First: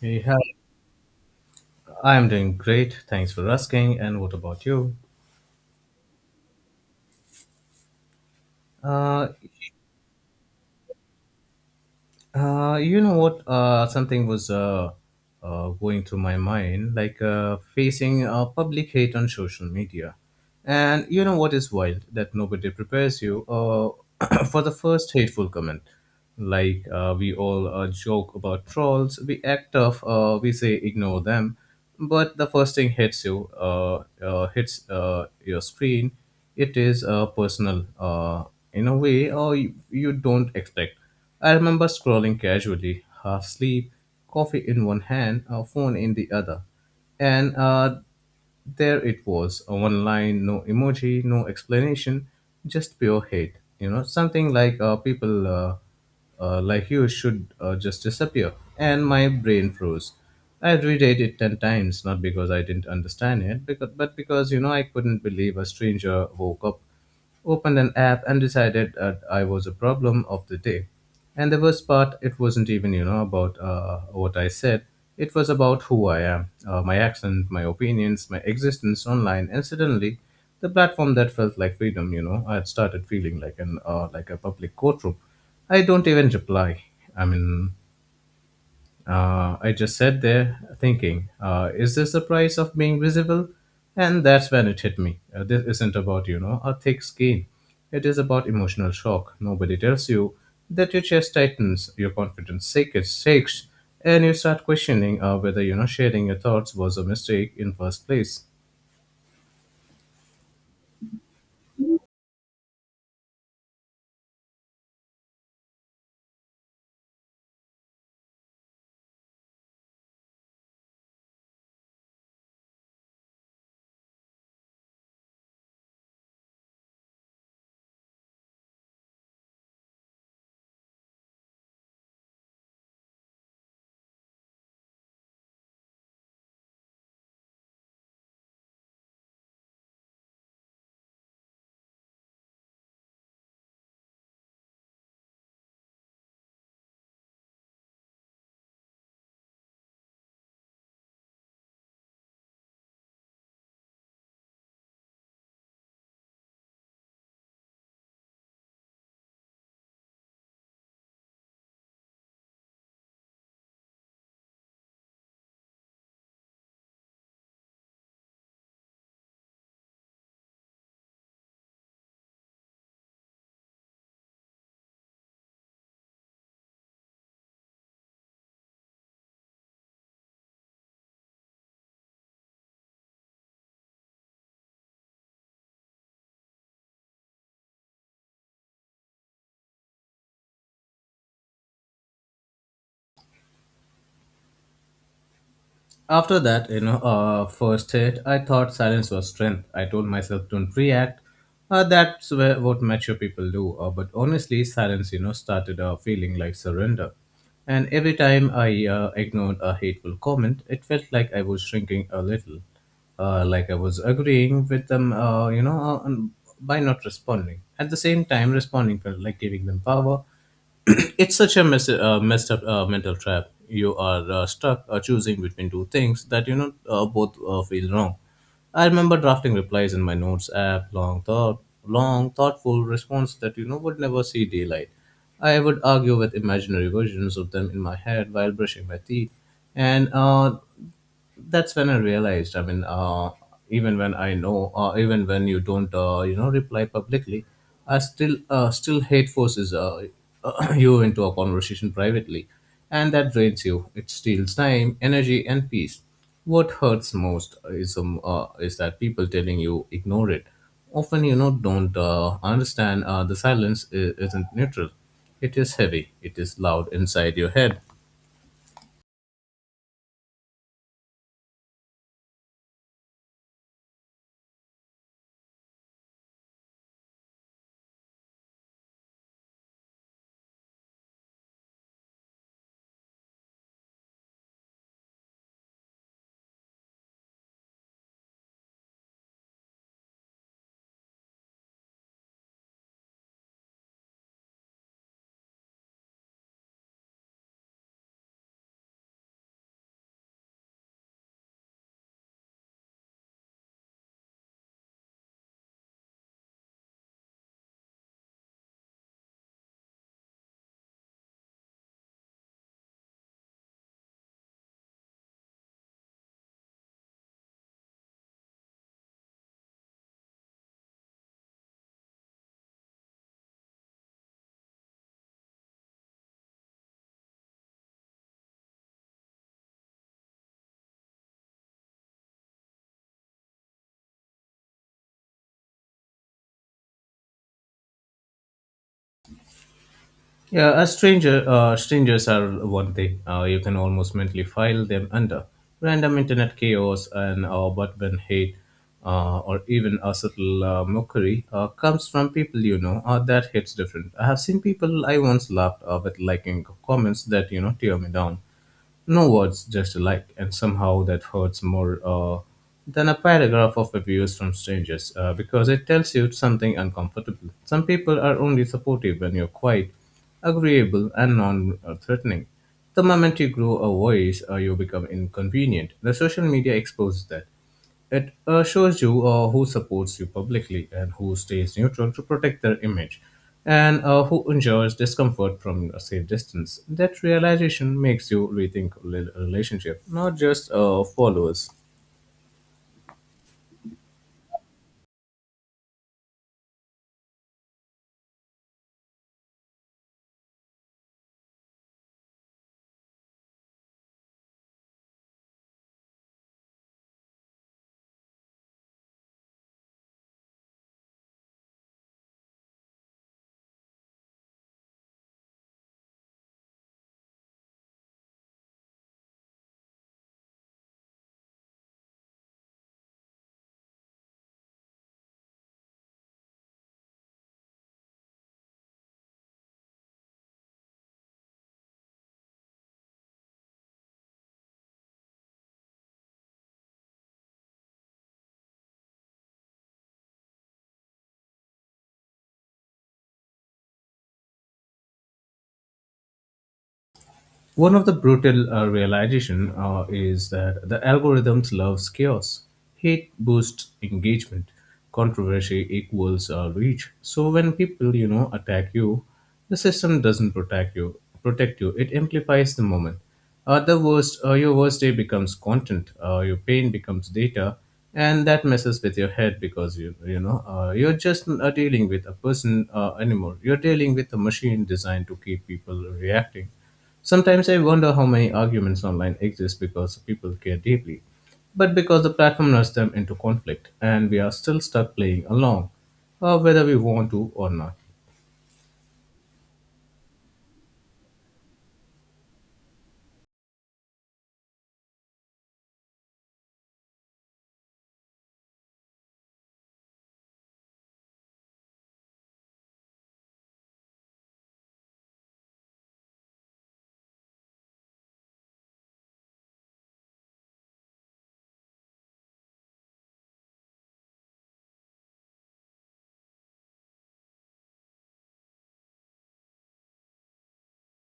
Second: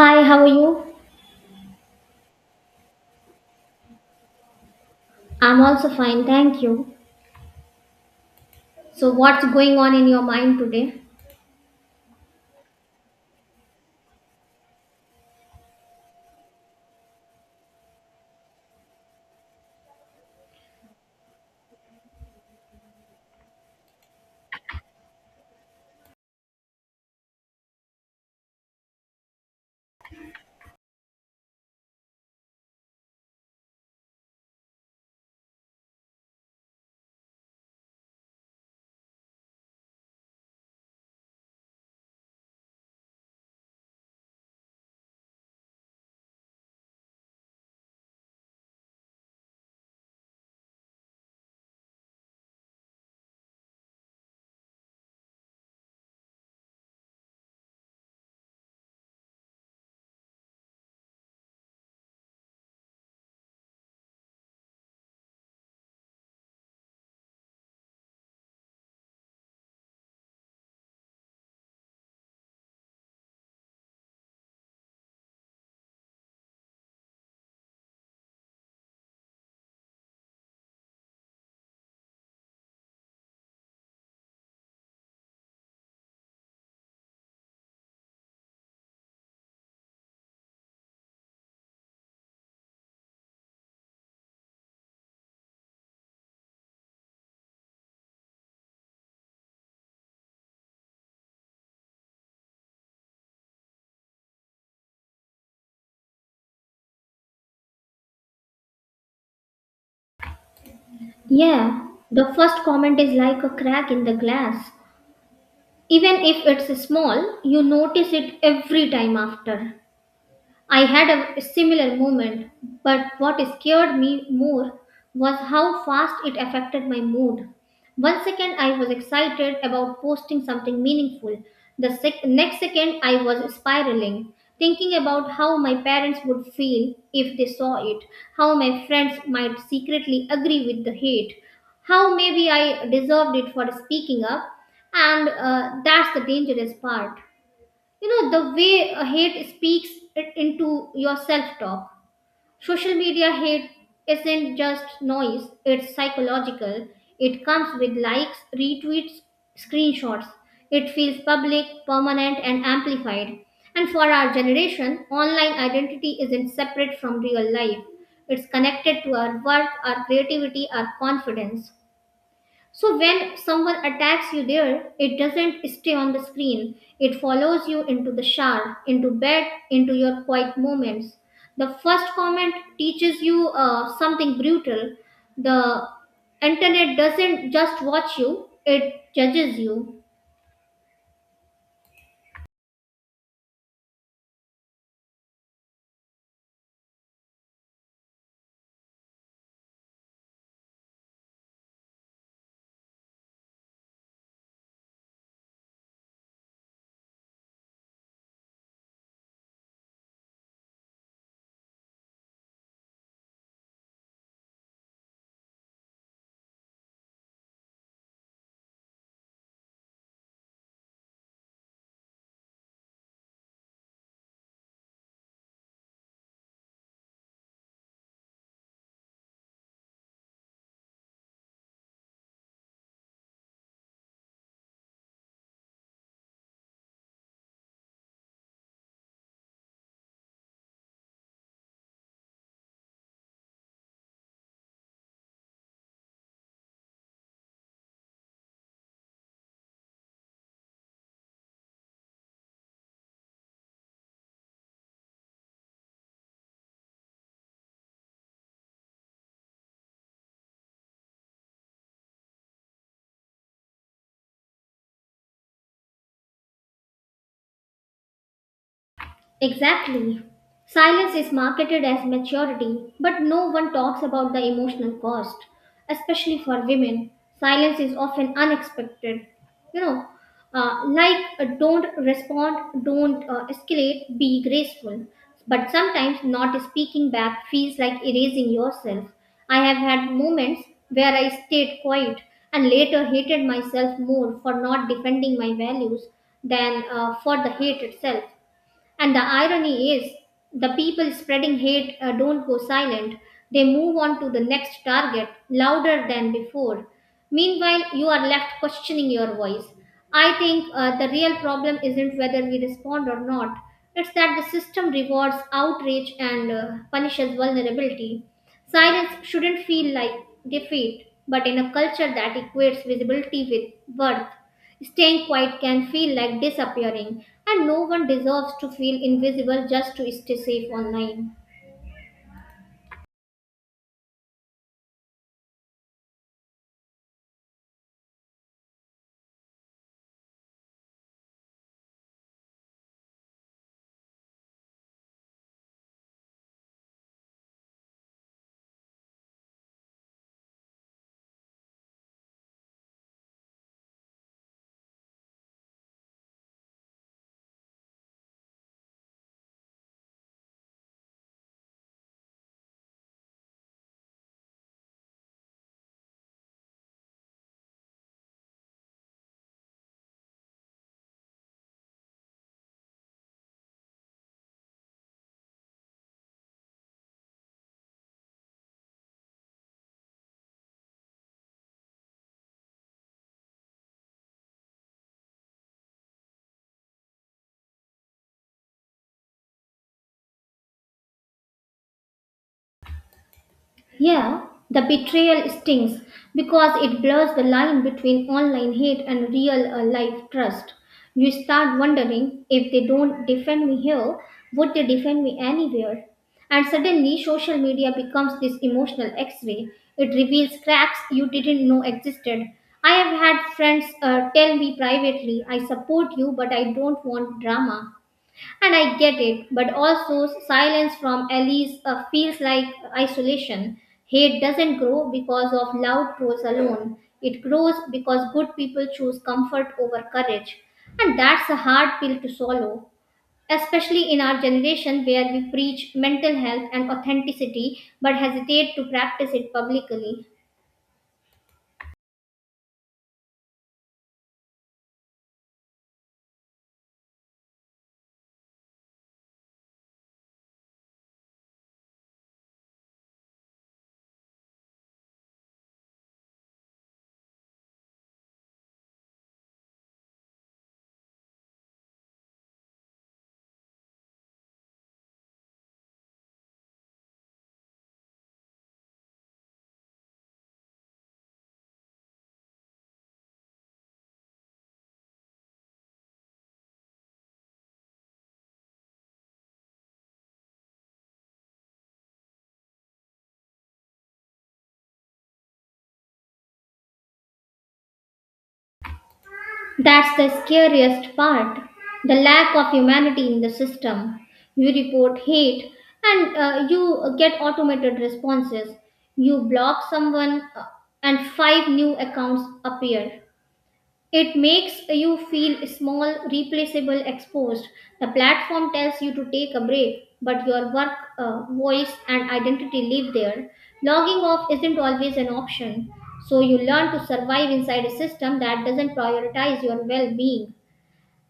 Hey, how are hi. you? I'm doing great. Thanks for asking. And what about you? I'm also fine, thank you. So, Uh, what's going on in your mind today? You know what? Something was going through my mind, like facing public hate on social media. And you know what is wild? That nobody prepares you for the first hateful comment. Like we all joke about trolls, we act tough, we say ignore them, but the first thing hits you, hits your screen. It is personal in a way, or you don't expect. I remember scrolling casually, half asleep, coffee in one hand, a phone in the other. And there it was a one line, no emoji, no explanation, just pure hate. You know, something like people like you should just disappear. And my brain froze. I reread it 10 times, not because I didn't understand it, but because, you know, I couldn't believe a stranger woke up, opened an app and decided that I was a problem of the day. And the worst part, it wasn't even, you know, about what I said. It was about who I am, my accent, my opinions, my existence online. And suddenly, the platform that felt like freedom, you know, I had started feeling like an like a public courtroom. I don't even reply. I mean, I just sat there thinking, is this the price of being visible? And that's when it hit me. This isn't about, you know, a thick skin. It is about emotional shock. Nobody tells you that your chest tightens, your shakes and you start questioning whether, you know, sharing your thoughts was a mistake in first place. Yeah, the first comment is like a crack in the glass. Even if it's small, you notice it every time after. I had a similar moment, but what scared me more was how fast it affected my mood. One second I was excited about posting something meaningful. The next second I was spiraling, thinking about how my parents would feel if they saw it, how my friends might secretly agree with the hate, how maybe I deserved it for speaking up, and that's the dangerous part. You know, the way a hate speaks it into your self talk. Social media hate isn't just noise, it's psychological. It comes with likes, retweets, screenshots. It feels public, permanent and amplified. And for our generation, online identity isn't separate from real life. It's connected to our work, our creativity, our confidence. So when someone attacks you there, it doesn't stay on the screen. It follows you into the shower, into bed, into your quiet moments. The first comment teaches you something brutal. The internet doesn't just watch you, it judges you. After that, you know, first hit, I thought silence was strength. I told myself, don't react. That's where, what mature people do. But honestly, silence, you know, started feeling like surrender. And every time I ignored a hateful comment, it felt like I was shrinking a little. Like I was agreeing with them, by not responding. At the same time, responding felt like giving them power. It's such a messed up mental trap. You are stuck choosing between two things that you know both feel wrong. I remember drafting replies in my notes app, long thoughtful response that you know would never see daylight. I would argue with imaginary versions of them in my head while brushing my teeth, and that's when I realized. I mean, even when you don't, you know, reply publicly, still hate forces you into a conversation privately, and that drains you. It steals time, energy, and peace. What hurts most is that people telling you ignore it. Often, you know, don't understand. The silence isn't neutral. It is heavy. It is loud inside your head. Exactly. Silence is marketed as maturity, but no one talks about the emotional cost, especially for women. Silence is often unexpected. You know, don't respond, don't escalate, be graceful. But sometimes not speaking back feels like erasing yourself. I have had moments where I stayed quiet and later hated myself more for not defending my values than for the hate itself. And the irony is, the people spreading hate don't go silent. They move on to the next target louder than before. Meanwhile, you are left questioning your voice. I think the real problem isn't whether we respond or not, it's that the system rewards outrage and punishes vulnerability. Silence shouldn't feel like defeat, but in a culture that equates visibility with worth, staying quiet can feel like disappearing, and no one deserves to feel invisible just to stay safe online. Yeah, strangers are one thing. You can almost mentally file them under random internet chaos and buttman hate, or even a subtle mockery comes from people you know. That hits different. I have seen people I once laughed with liking comments that you know tear me down. No words, just a like, and somehow that hurts more than a paragraph of abuse from strangers because it tells you something uncomfortable. Some people are only supportive when you're quiet, agreeable, and non threatening. The moment you grow a voice, you become inconvenient. The social media exposes that. It shows you who supports you publicly and who stays neutral to protect their image and who endures discomfort from a safe distance. That realization makes you rethink relationship, not just followers. Yeah, the betrayal stings because it blurs the line between online hate and real life trust. You start wondering, if they don't defend me here, would they defend me anywhere? And suddenly, social media becomes this emotional x ray. It reveals cracks you didn't know existed. I have had friends tell me privately, I support you, but I don't want drama. And I get it, but also silence from Alice feels like isolation. Hate doesn't grow because of loud trolls alone. It grows because good people choose comfort over courage. And that's a hard pill to swallow, especially in our generation where we preach mental health and authenticity but hesitate to practice it publicly. One of the brutal realization is that the algorithms loves chaos. Hate boosts engagement. Controversy equals reach. So when people, you know, attack you, the system doesn't protect you. Protect you. It amplifies the moment. Your worst day becomes content. Your pain becomes data, and that messes with your head because you're just not dealing with a person anymore. You're dealing with a machine designed to keep people reacting. Sometimes I wonder how many arguments online exist because people care deeply, but because the platform nudges them into conflict, and we are still stuck playing along, whether we want to or not. That's the scariest part, the lack of humanity in the system. You report hate and you get automated responses. You block someone and five new accounts appear. It makes you feel small, replaceable, exposed. The platform tells you to take a break, but your work, voice, and identity live there. Logging off isn't always an option, so you learn to survive inside a system that doesn't prioritize your well being.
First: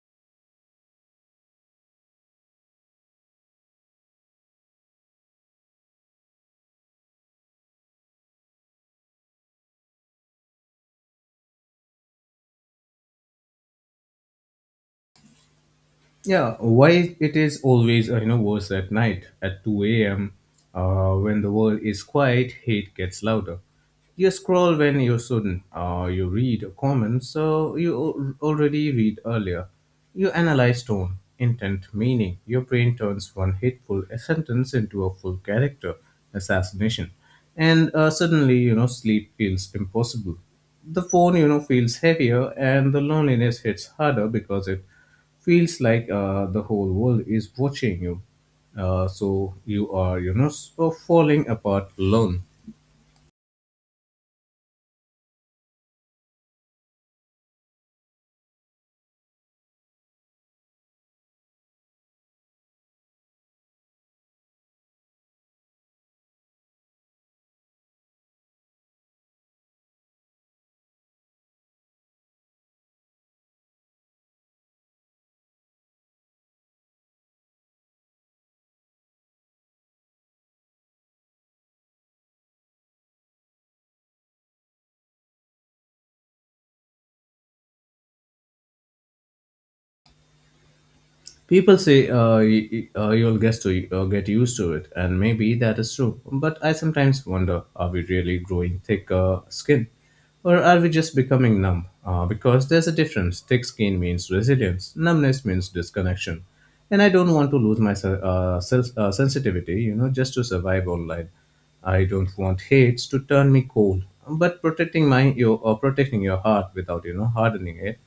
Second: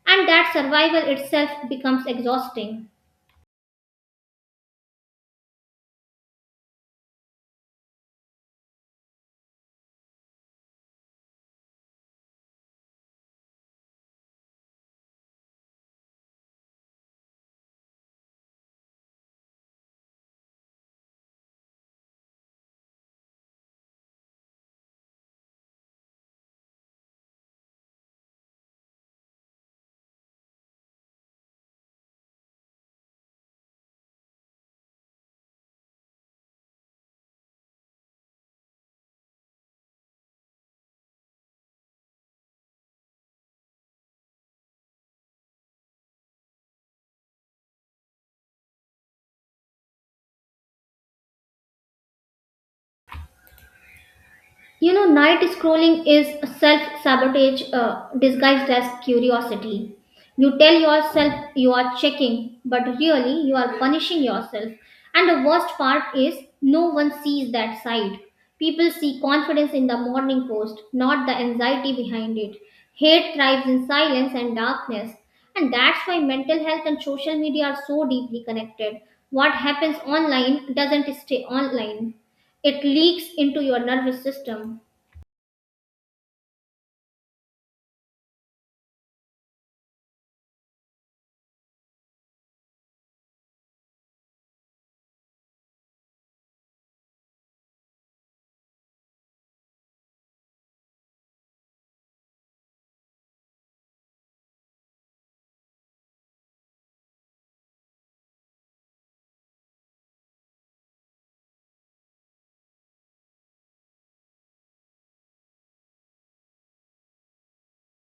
And that survival itself becomes exhausting. Yeah, why it is always you know worse at night at 2 a.m. When the world is quiet, hate gets louder. You scroll when you shouldn't. You read comments, so you already read earlier. You analyze tone, intent, meaning. Your brain turns one hateful sentence into a full character assassination, and suddenly you know sleep feels impossible. The phone you know feels heavier, and the loneliness hits harder because it feels like the whole world is watching you. So you are, you know, so falling apart alone. You know, night scrolling is self sabotage disguised as curiosity. You tell yourself you are checking, but really you are punishing yourself. And the worst part is no one sees that side. People see confidence in the morning post, not the anxiety behind it. Hate thrives in silence and darkness. And that's why mental health and social media are so deeply connected. What happens online doesn't stay online. It leaks into your nervous system. People say you'll get to get used to it, and maybe that is true. But I sometimes wonder: are we really growing thicker skin, or are we just becoming numb? Because there's a difference. Thick skin means resilience. Numbness means disconnection. And I don't want to lose my sensitivity, you know, just to survive online. I don't want hates to turn me cold, but protecting your heart without you know hardening it,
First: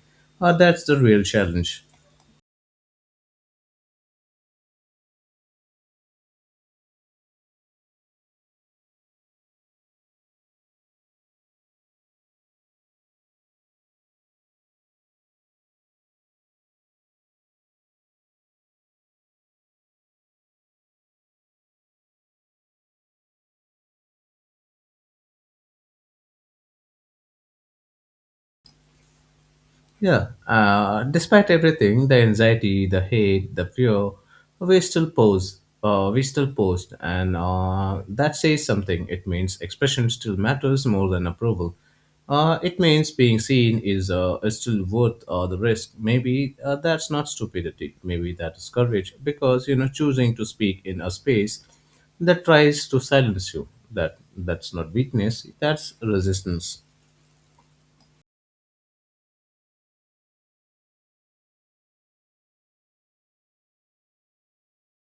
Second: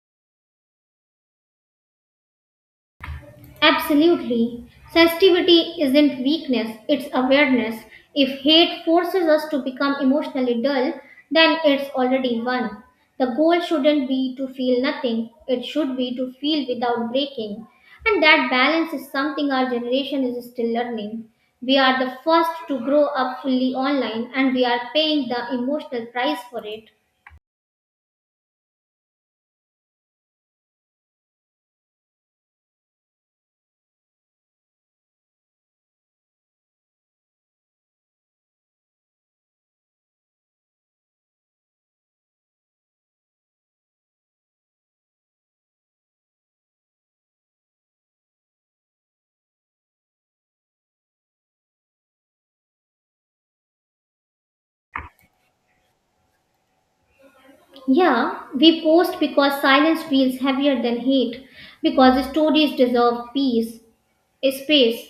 that's the real challenge. Absolutely. Sensitivity isn't weakness, it's awareness. If hate forces us to become emotionally dull, then it's already won. The goal shouldn't be to feel nothing, it should be to feel without breaking. And that balance is something our generation is still learning. We are the first to grow up fully online and we are paying the emotional price for it. Yeah, despite everything, the anxiety, the hate, the fear, we still pose. We still post, and that says something. It means expression still matters more than approval. It means being seen is still worth the risk. Maybe that's not stupidity. Maybe that is courage, because you know choosing to speak in a space that tries to silence you. That's not weakness. That's resistance. Yeah, we post because silence feels heavier than hate, because stories deserve peace, space,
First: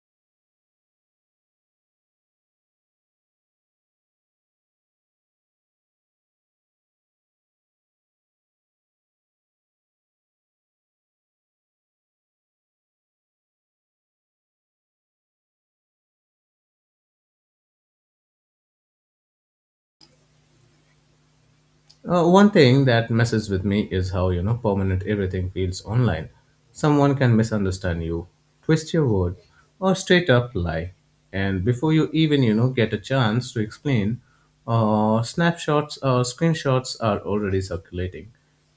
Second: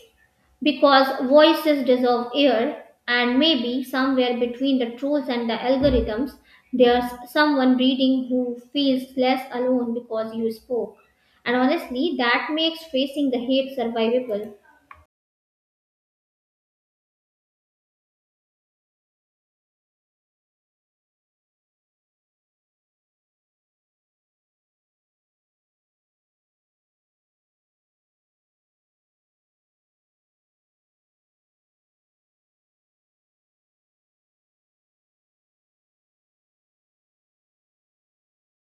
because voices deserve air, and maybe somewhere between the trolls and the algorithms, there's someone reading who feels less alone because you spoke. And honestly, that makes facing the hate survivable. One thing that messes with me is how you know permanent everything feels online. Someone can misunderstand you, twist your word, or straight up lie, and before you even you know get a chance to explain, snapshots or screenshots are already circulating.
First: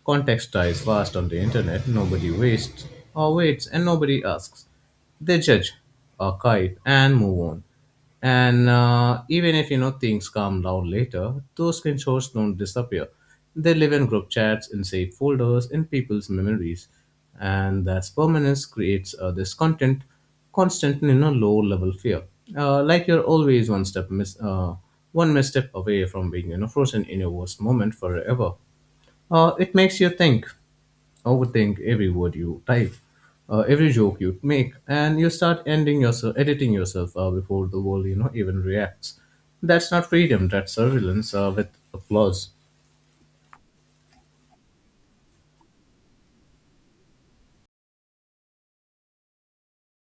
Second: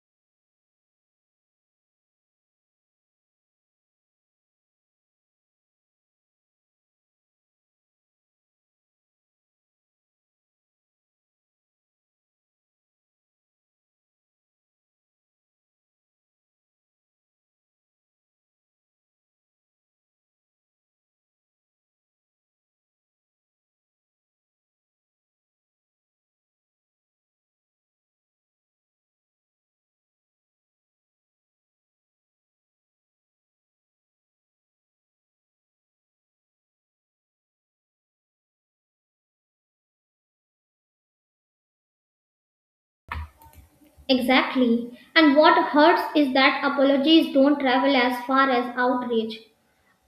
Context dies fast on the internet. Nobody wastes or waits, and nobody asks. They judge, archive, and move on. And even if you know things calm down later, those screenshots don't disappear. They live in group chats, in saved folders, in people's memories, and that's permanence creates this content constant you know low level fear. Like you're always one misstep away from being you know frozen in your worst moment forever. It makes you overthink every word you type, every joke you make, and you start editing yourself before the world you know even reacts. That's not freedom. That's surveillance with applause. Exactly. And what hurts is that apologies don't travel as far as outrage.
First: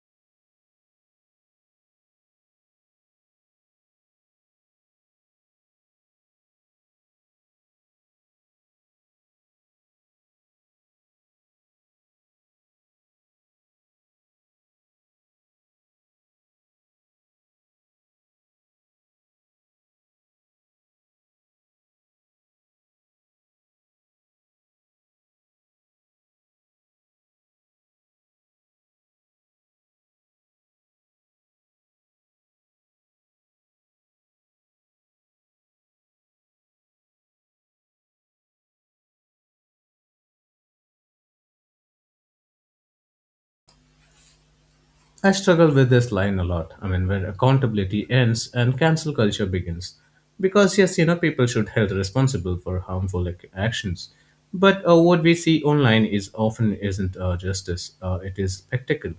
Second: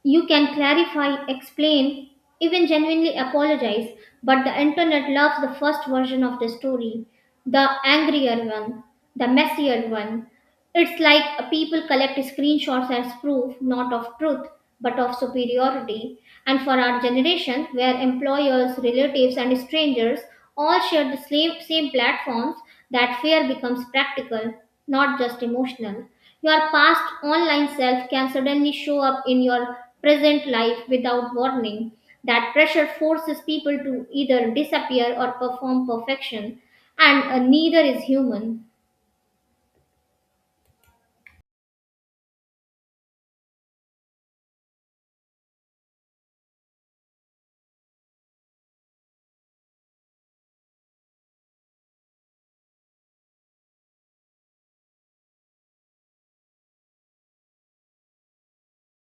You can clarify, explain, even genuinely apologize, but the internet loves the first version of the story, the angrier one, the messier one. It's like people collect screenshots as proof, not of truth, but of superiority. And for our generation, where employers, relatives, and strangers all share the same platforms, that fear becomes practical, not just emotional. Your past online self can suddenly show up in your present life without warning. That pressure forces people to either disappear or perform perfection, and neither is human. I struggle with this line a lot. I mean, where accountability ends and cancel culture begins. Because, yes, you know, people should held responsible for harmful actions. But what we see online is often isn't justice, it is spectacle.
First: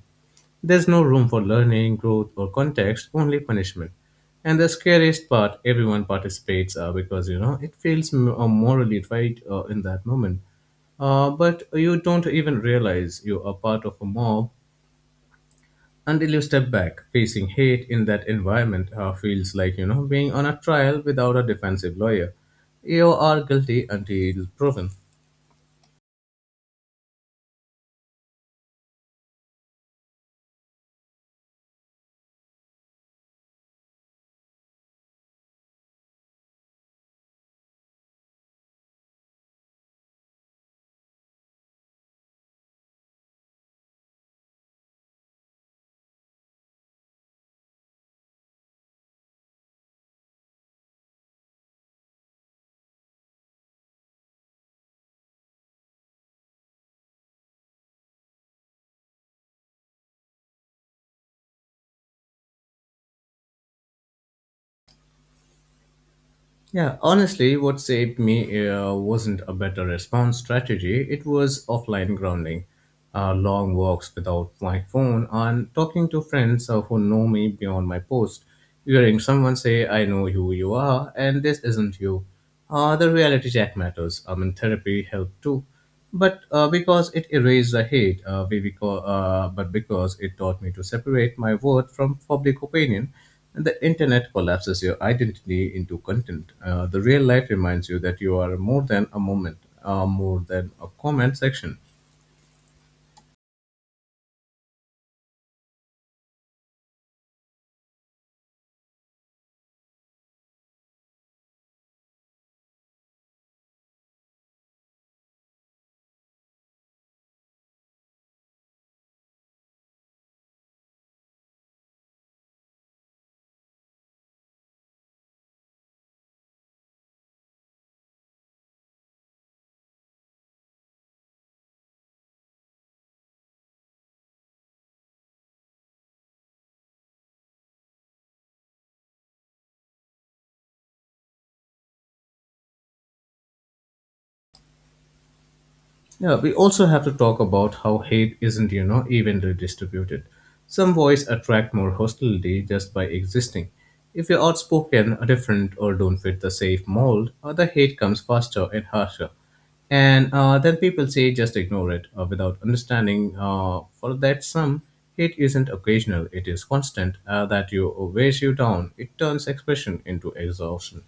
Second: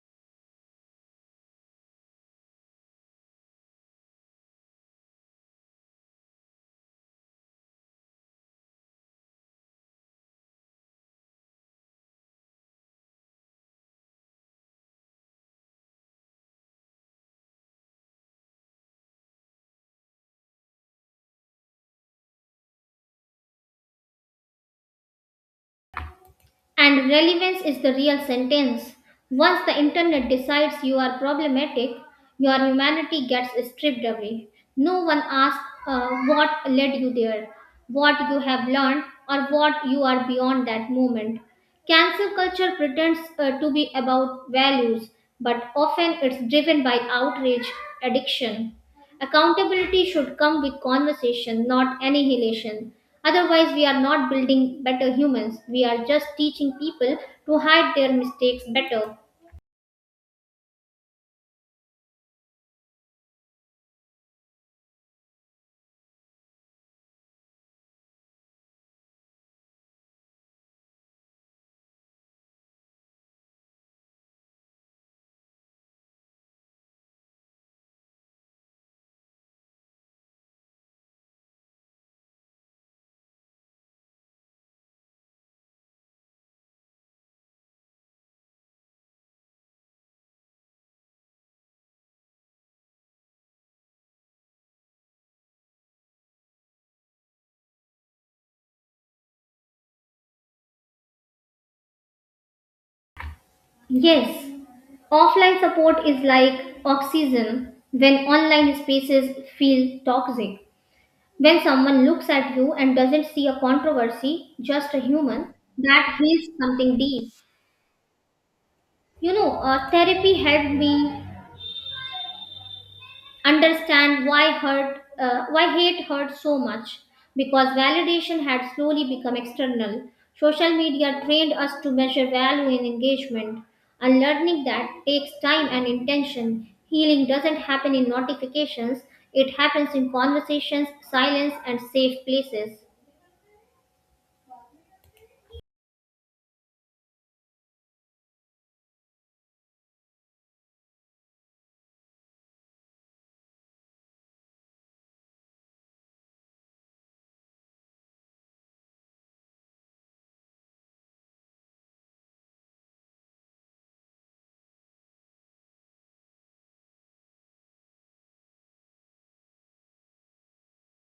There's no room for learning, growth, or context, only punishment. And the scariest part, everyone participates because, you know, it feels morally right in that moment. But you don't even realize you are part of a mob until you step back. Facing hate in that environment feels like you know being on a trial without a defensive lawyer. You are guilty until proven. And relevance is the real sentence. Once the internet decides you are problematic, your humanity gets stripped away. No one asks what led you there, what you have learned, or what you are beyond that moment. Cancel culture pretends to be about values, but often it's driven by outrage, addiction. Accountability should come with conversation, not annihilation. Otherwise, we are not building better humans. We are just teaching people to hide their mistakes better. Yeah, honestly, what saved me wasn't a better response strategy, it was offline grounding, long walks without my phone and talking to friends who know me beyond my post. Hearing someone say I know who you are and this isn't you, the reality check matters. I mean therapy helped too, but because it erased the hate, we because, but because it taught me to separate my word from public opinion, and the internet collapses your identity into content. The real life reminds you that you are more than a moment, more than a comment section. Yes, offline support is like oxygen when online spaces feel toxic. When someone looks at you and doesn't see a controversy, just a human, that heals something deep. You know, therapy helped me understand why hate hurt so much, because validation had slowly become external. Social media trained us to measure value in engagement, and learning that takes time and intention. Healing doesn't happen in notifications, it happens in conversations, silence and safe places. Yeah, we also have to talk about how hate isn't, you know, evenly distributed. Some voices attract more hostility just by existing. If you're outspoken, different, or don't fit the safe mold, the hate comes faster and harsher. And then people say just ignore it without understanding for that some hate isn't occasional, it is constant that you weighs you down. It turns expression into exhaustion.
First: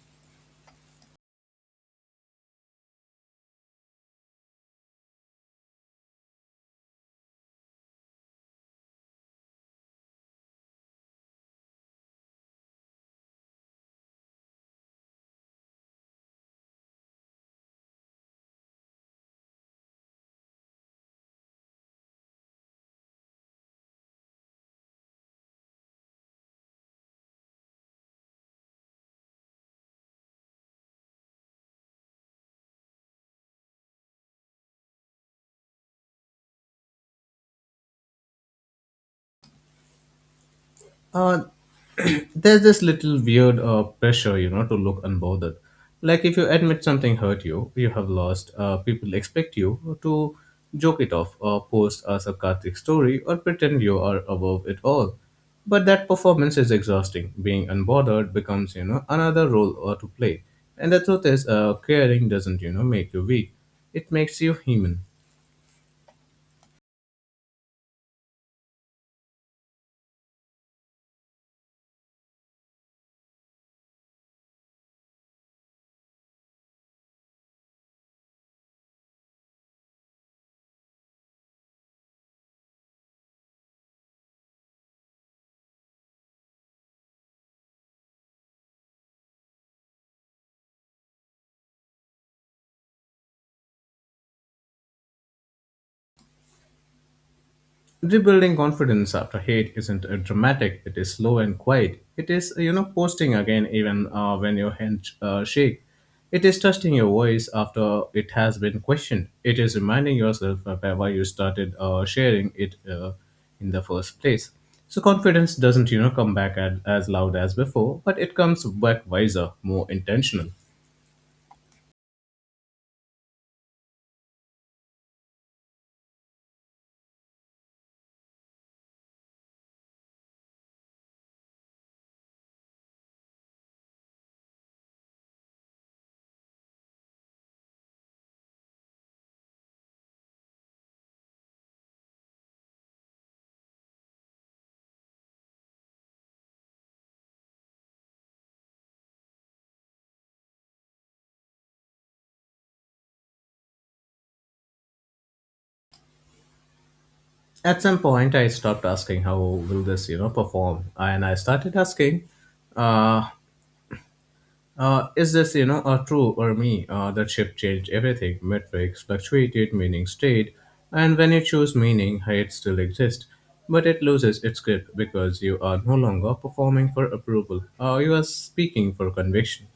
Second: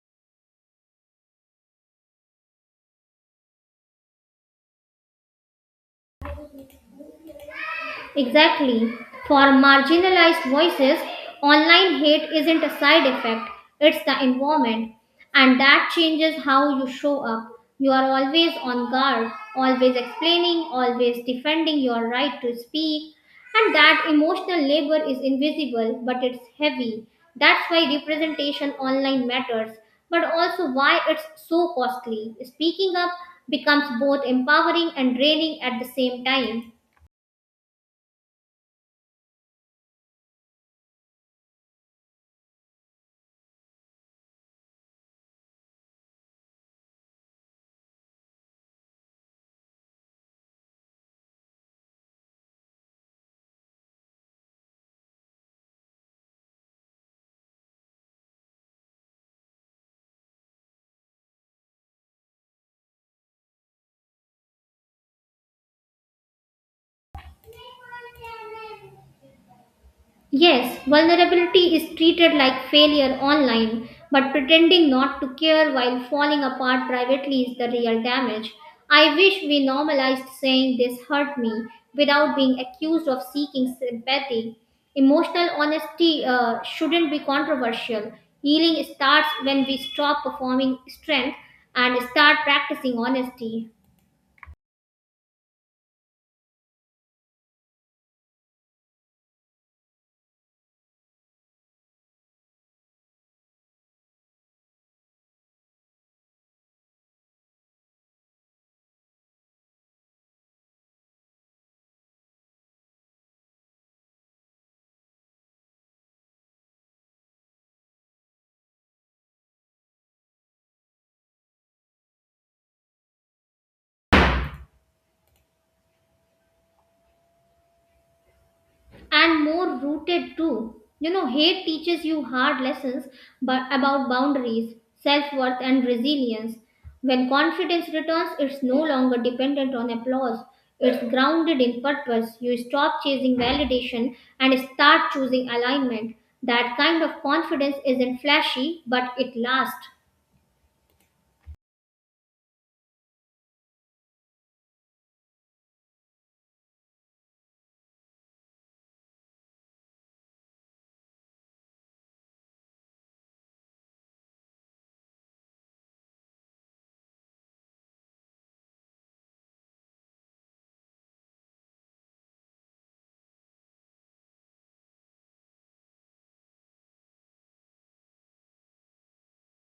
Exactly. For marginalized voices, online hate isn't a side effect, it's the environment. And that changes how you show up. You are always on guard, always explaining, always defending your right to speak. And that emotional labor is invisible, but it's heavy. That's why representation online matters, but also why it's so costly. Speaking up becomes both empowering and draining at the same time. Uh, there's this little weird pressure, you know, to look unbothered. Like if you admit something hurt you, you have lost, people expect you to joke it off or post a sarcastic story or pretend you are above it all. But that performance is exhausting. Being unbothered becomes, another role or to play. And the truth is, caring doesn't make you weak. It makes you human. Yes, vulnerability is treated like failure online, but pretending not to care while falling apart privately is the real damage. I wish we normalized saying this hurt me without being accused of seeking sympathy. Emotional honesty shouldn't be controversial. Healing starts when we stop performing strength and start practicing honesty. Rebuilding confidence after hate isn't dramatic, it is slow and quiet. It is, posting again even when your hands shake. It is trusting your voice after it has been questioned. It is reminding yourself of why you started sharing it in the first place. So confidence doesn't come back at, as loud as before, but it comes back wiser, more intentional. And more rooted too. You know, hate teaches you hard lessons but about boundaries, self-worth and resilience. When confidence returns, it's no longer dependent on applause. It's grounded in purpose. You stop chasing validation and start choosing alignment. That kind of confidence isn't flashy, but it lasts. At some point, I stopped asking how will this perform, and I started asking, uh, is this a true or me? That shift changed everything. Metrics fluctuated, meaning stayed, and when you choose meaning, height still exists, but it loses its grip because you are no longer performing for approval. You are speaking for conviction.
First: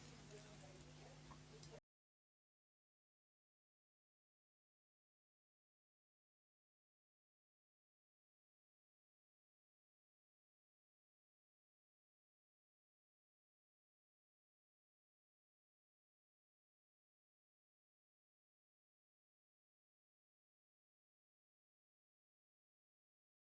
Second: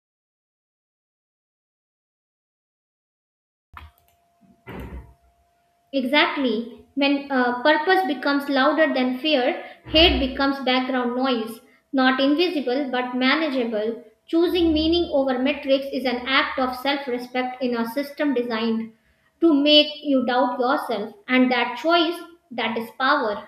Exactly. When purpose becomes louder than fear, hate becomes background noise, not invisible but manageable. Choosing meaning over metrics is an act of self respect in a system designed to make you doubt yourself, and that choice, that is power.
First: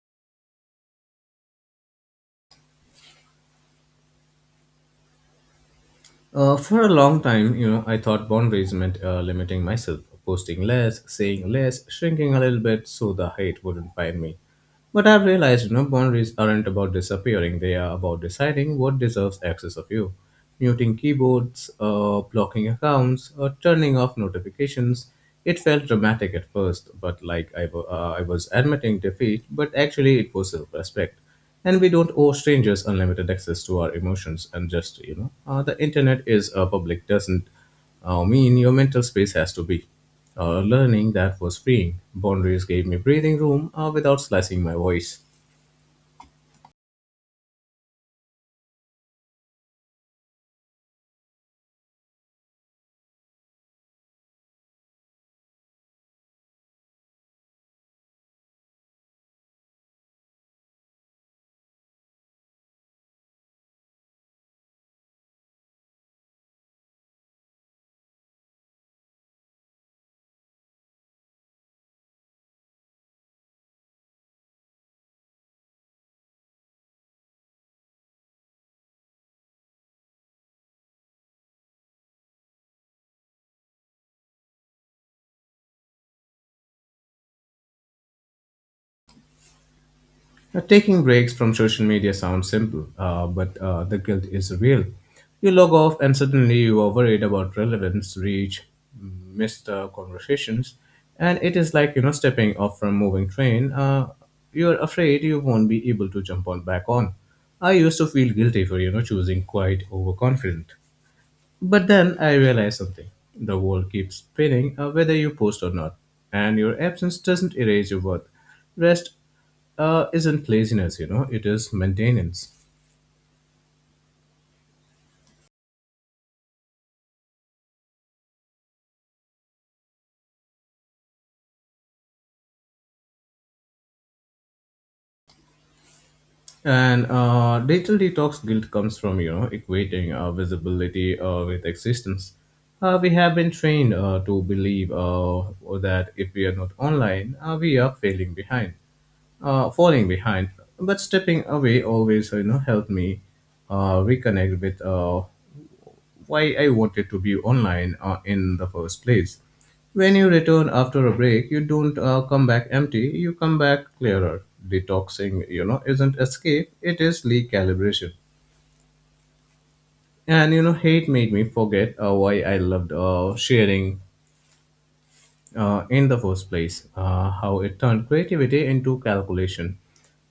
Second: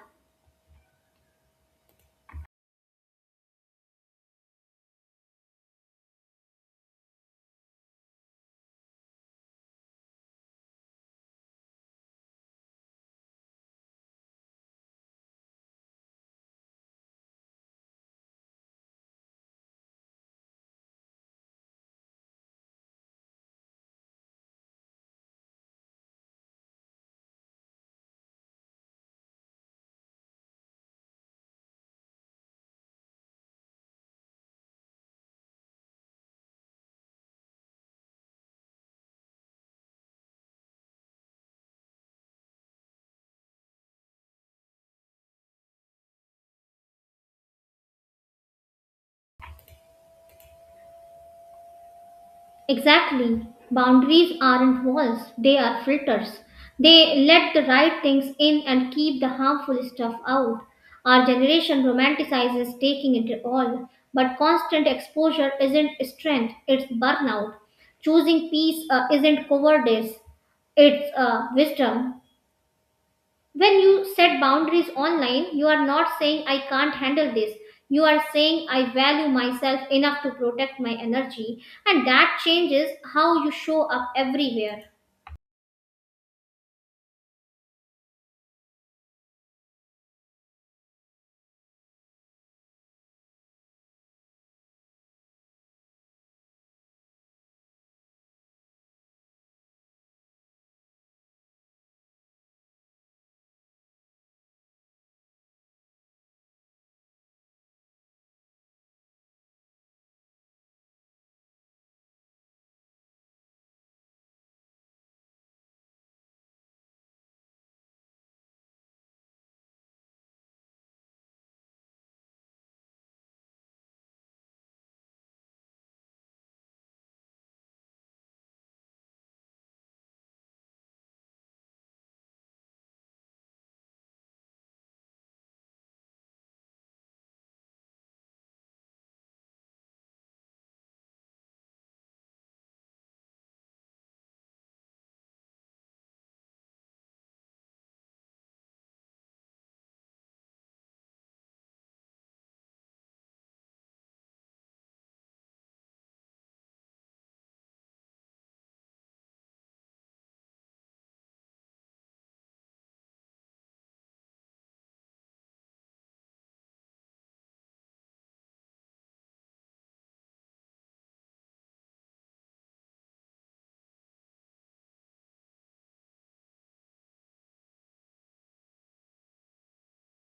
For a long time, I thought boundaries meant limiting myself, posting less, saying less, shrinking a little bit so the hate wouldn't find me. But I've realized, boundaries aren't about disappearing; they are about deciding what deserves access of you. Muting keyboards, blocking accounts, or turning off notifications. It felt dramatic at first, but like I was admitting defeat, but actually it was self-respect and we don't owe strangers unlimited access to our emotions and just the internet is public doesn't mean your mental space has to be learning that was freeing boundaries gave me breathing room without slicing my voice. Exactly. Boundaries aren't walls, they are filters. They let the right things in and keep the harmful stuff out. Our generation romanticizes taking it all, but constant exposure isn't strength, it's burnout. Choosing peace isn't cowardice, it's wisdom. When you set boundaries online, you are not saying I can't handle this. You are saying I value myself enough to protect my energy, and that changes how you show up everywhere. Now, taking breaks from social media sounds simple, but the guilt is real. You log off and suddenly you are worried about relevance, reach, missed conversations, and it is like stepping off from moving train. You are afraid you won't be able to jump on back on. I used to feel guilty for choosing quite overconfident. But then I realized something. The world keeps spinning whether you post or not, and your absence doesn't erase your worth. Rest isn't laziness, it is maintenance. And digital detox guilt comes from equating visibility with existence. We have been trained to believe that if we are not online, we are failing behind, falling behind. But stepping away always, helped me reconnect with why I wanted to be online in the first place. When you return after a break, you don't come back empty, you come back clearer. Detoxing, isn't escape, it is recalibration. And, hate made me forget why I loved sharing in the first place, how it turned creativity into calculation.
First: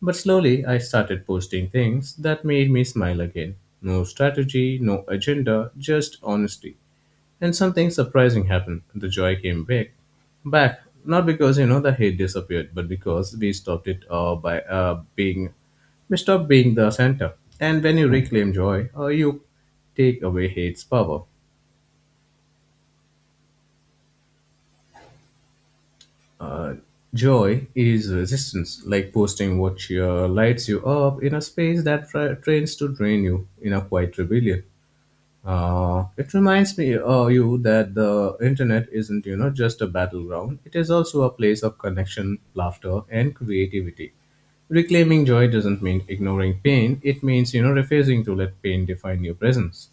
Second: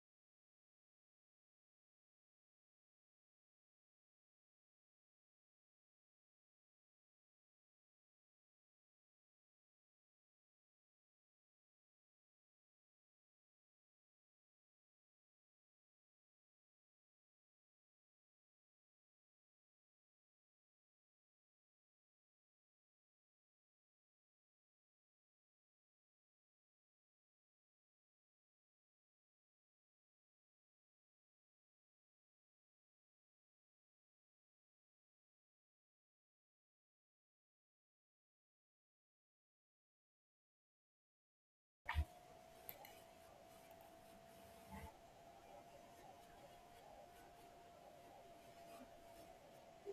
But slowly, I started posting things that made me smile again. No strategy, no agenda, just honesty. And something surprising happened. The joy came back. Back. Not because, the hate disappeared, but because we stopped being the center. And when you reclaim joy, you take away hate's power. Uh, Joy is resistance, like posting what cheer lights you up in a space that trains to drain you in a quiet rebellion. It reminds me you that the internet isn't just a battleground. It is also a place of connection, laughter, and creativity. Reclaiming joy doesn't mean ignoring pain. It means refusing to let pain define your presence.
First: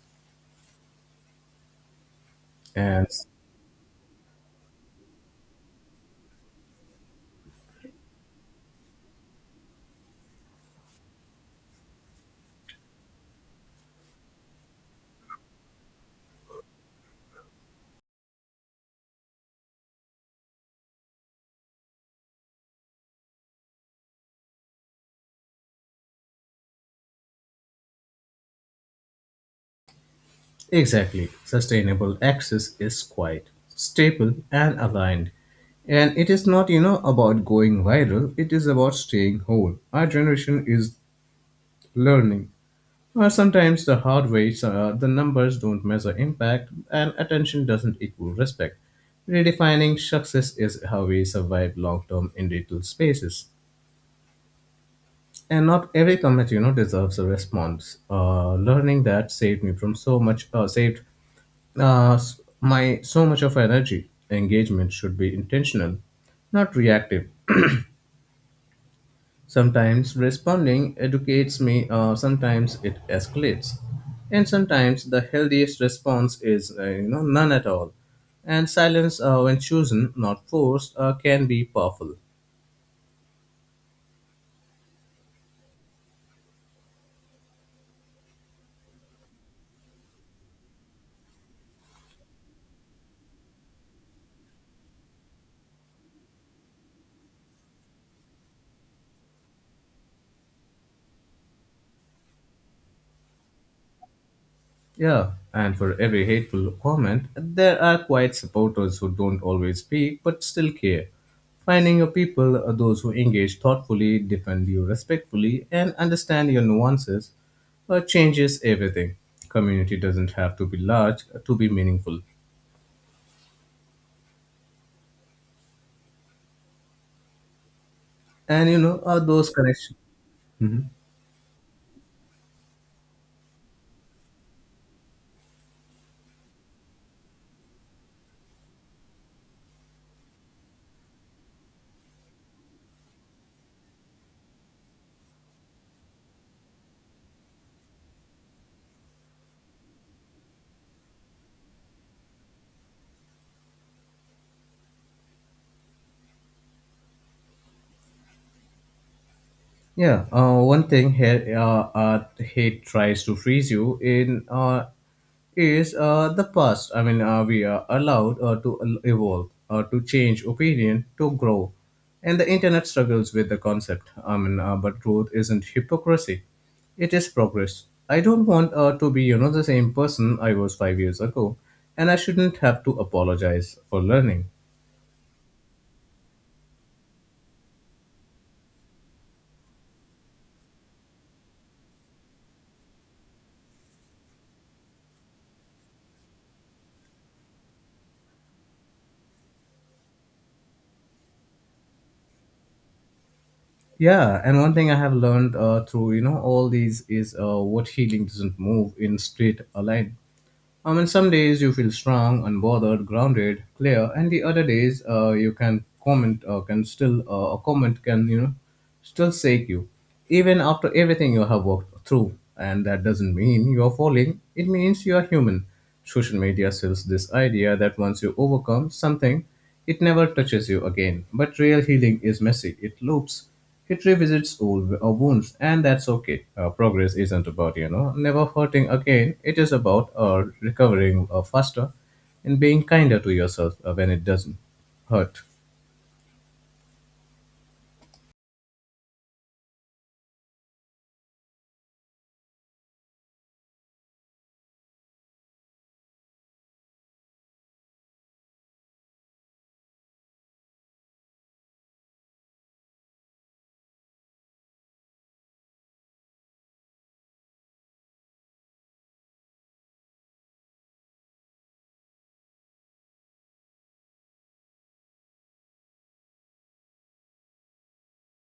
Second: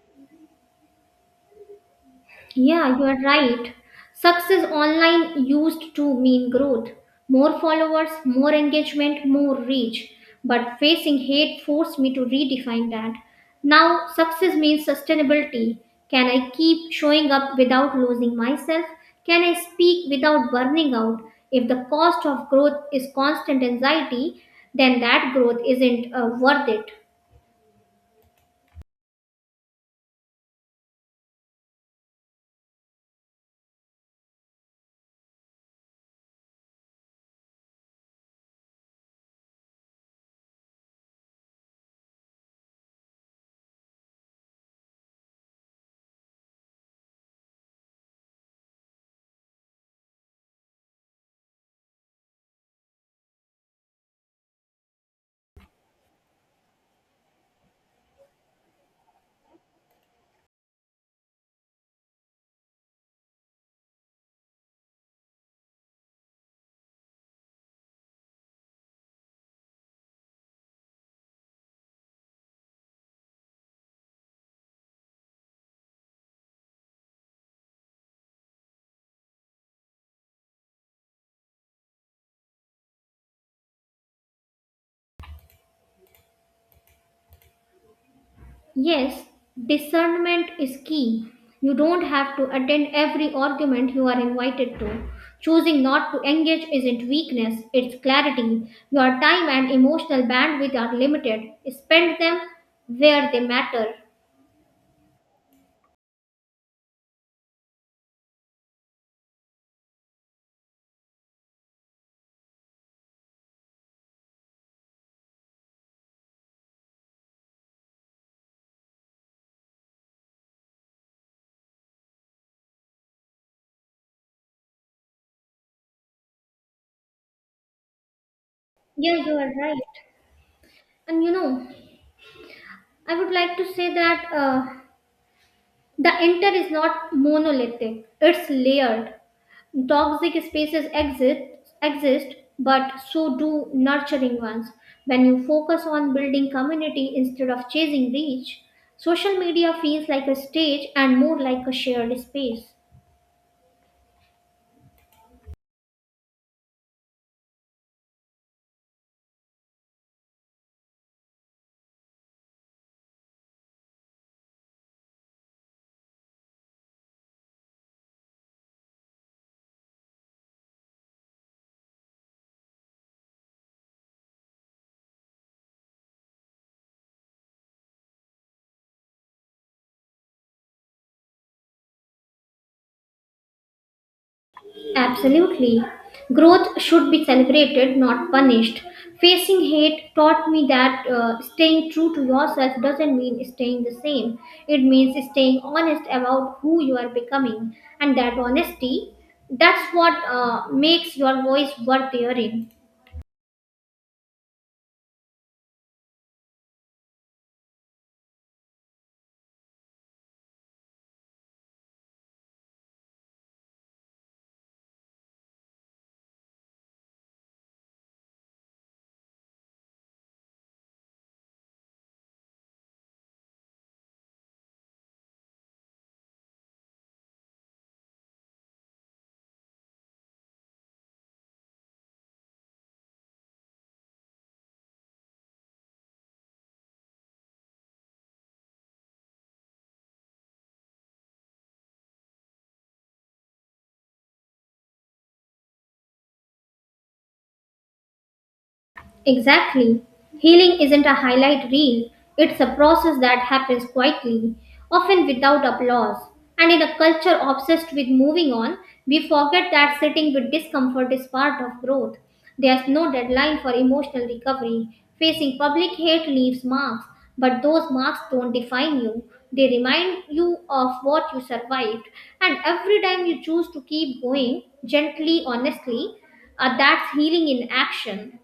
Yeah, you And are right. Success online used to mean growth. More followers, more engagement, more reach. But facing hate forced me to redefine that. Now, success means sustainability. Can I keep showing up without losing myself? Can I speak without burning out? If the cost of growth is constant anxiety, then that growth isn't worth it. exactly, sustainable access is quiet, stable, and aligned. And it is not about going viral. It is about staying whole. Our generation is learning. Sometimes the hard ways are the numbers don't measure impact and attention doesn't equal respect. Redefining success is how we survive long-term in digital spaces. And not every comment, deserves a response. Learning that saved me from so much, my so much of energy. Engagement should be intentional, not reactive. Sometimes responding educates me, sometimes it escalates. And sometimes the healthiest response is none at all. And silence, when chosen, not forced, can be powerful. Yes, discernment is key. You don't have to attend every argument you are invited to. Choosing not to engage isn't weakness, it's clarity. Your time and emotional bandwidth are limited. Spend them where they matter. Yeah, and for every hateful comment, there are quiet supporters who don't always speak but still care. Finding your people are those who engage thoughtfully, defend you respectfully, and understand your nuances changes everything. Community doesn't have to be large to be meaningful. And Yeah, you those are right. connections. And you know, I would like to say that the inter is not monolithic, it's layered. Toxic spaces exist, exist, but so do nurturing ones. When you focus on building community instead of chasing reach, social media feels like a stage and more like a shared space. Yeah, one thing he tries to freeze you in is the past. I mean, we are allowed to evolve, to change opinion, to grow. And the internet struggles with the concept. I mean, but growth isn't hypocrisy, it is progress. I don't want to be, the same person I was 5 years ago, and I shouldn't have to apologize for learning. Absolutely. Growth should be celebrated, not punished. Facing hate taught me that staying true to yourself doesn't mean staying the same. It means staying honest about who you are becoming. And that honesty, that's what makes your voice worth hearing. Yeah, and one thing I have learned through all these is what healing doesn't move in straight a line. I mean, some days you feel strong, unbothered, grounded, clear, and the other days you can comment can still a comment can still shake you, even after everything you have worked through. And that doesn't mean you are falling. It means you are human. Social media sells this idea that once you overcome something, it never touches you again. But real healing is messy. It loops. It revisits old wounds, and that's okay. Progress isn't about, never hurting again. It is about recovering faster and being kinder to yourself when it doesn't hurt. Exactly. Healing isn't a highlight reel, it's a process that happens quietly, often without applause. And in a culture obsessed with moving on, we forget that sitting with discomfort is part of growth. There's no deadline for emotional recovery. Facing public hate leaves marks, but those marks don't define you. They remind you of what you survived. And every time you choose to keep going, gently, honestly, that's healing in action.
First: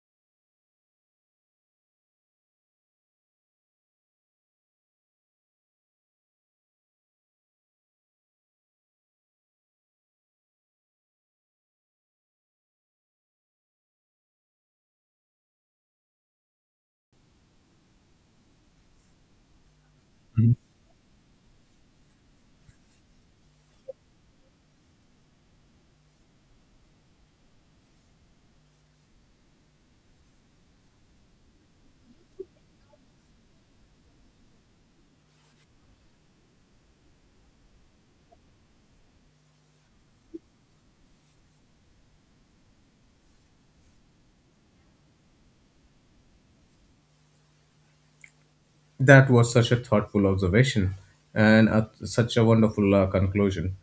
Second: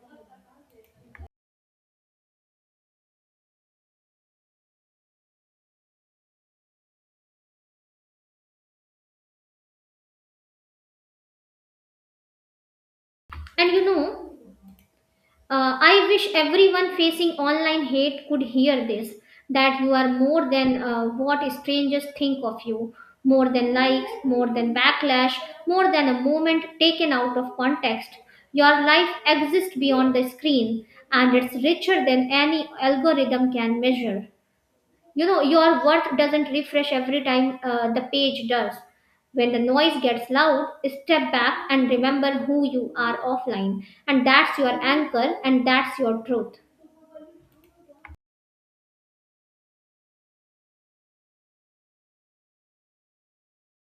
And you know, I wish everyone facing online hate could hear this, that you are more Mhm. than what strangers think of you, more than likes, more than backlash, more than a moment taken out of context. Your life exists beyond the screen and it's richer than any algorithm can measure. You know, your worth doesn't refresh every time the page does. When the noise gets loud, step back and remember who you are offline. And that's your anchor and that's your truth. That was such a thoughtful observation and such a wonderful conclusion.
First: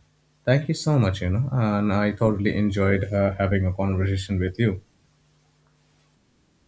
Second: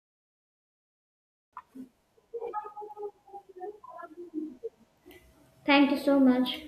Thank you so much, and I thoroughly enjoyed having a conversation with you. Thank you so much.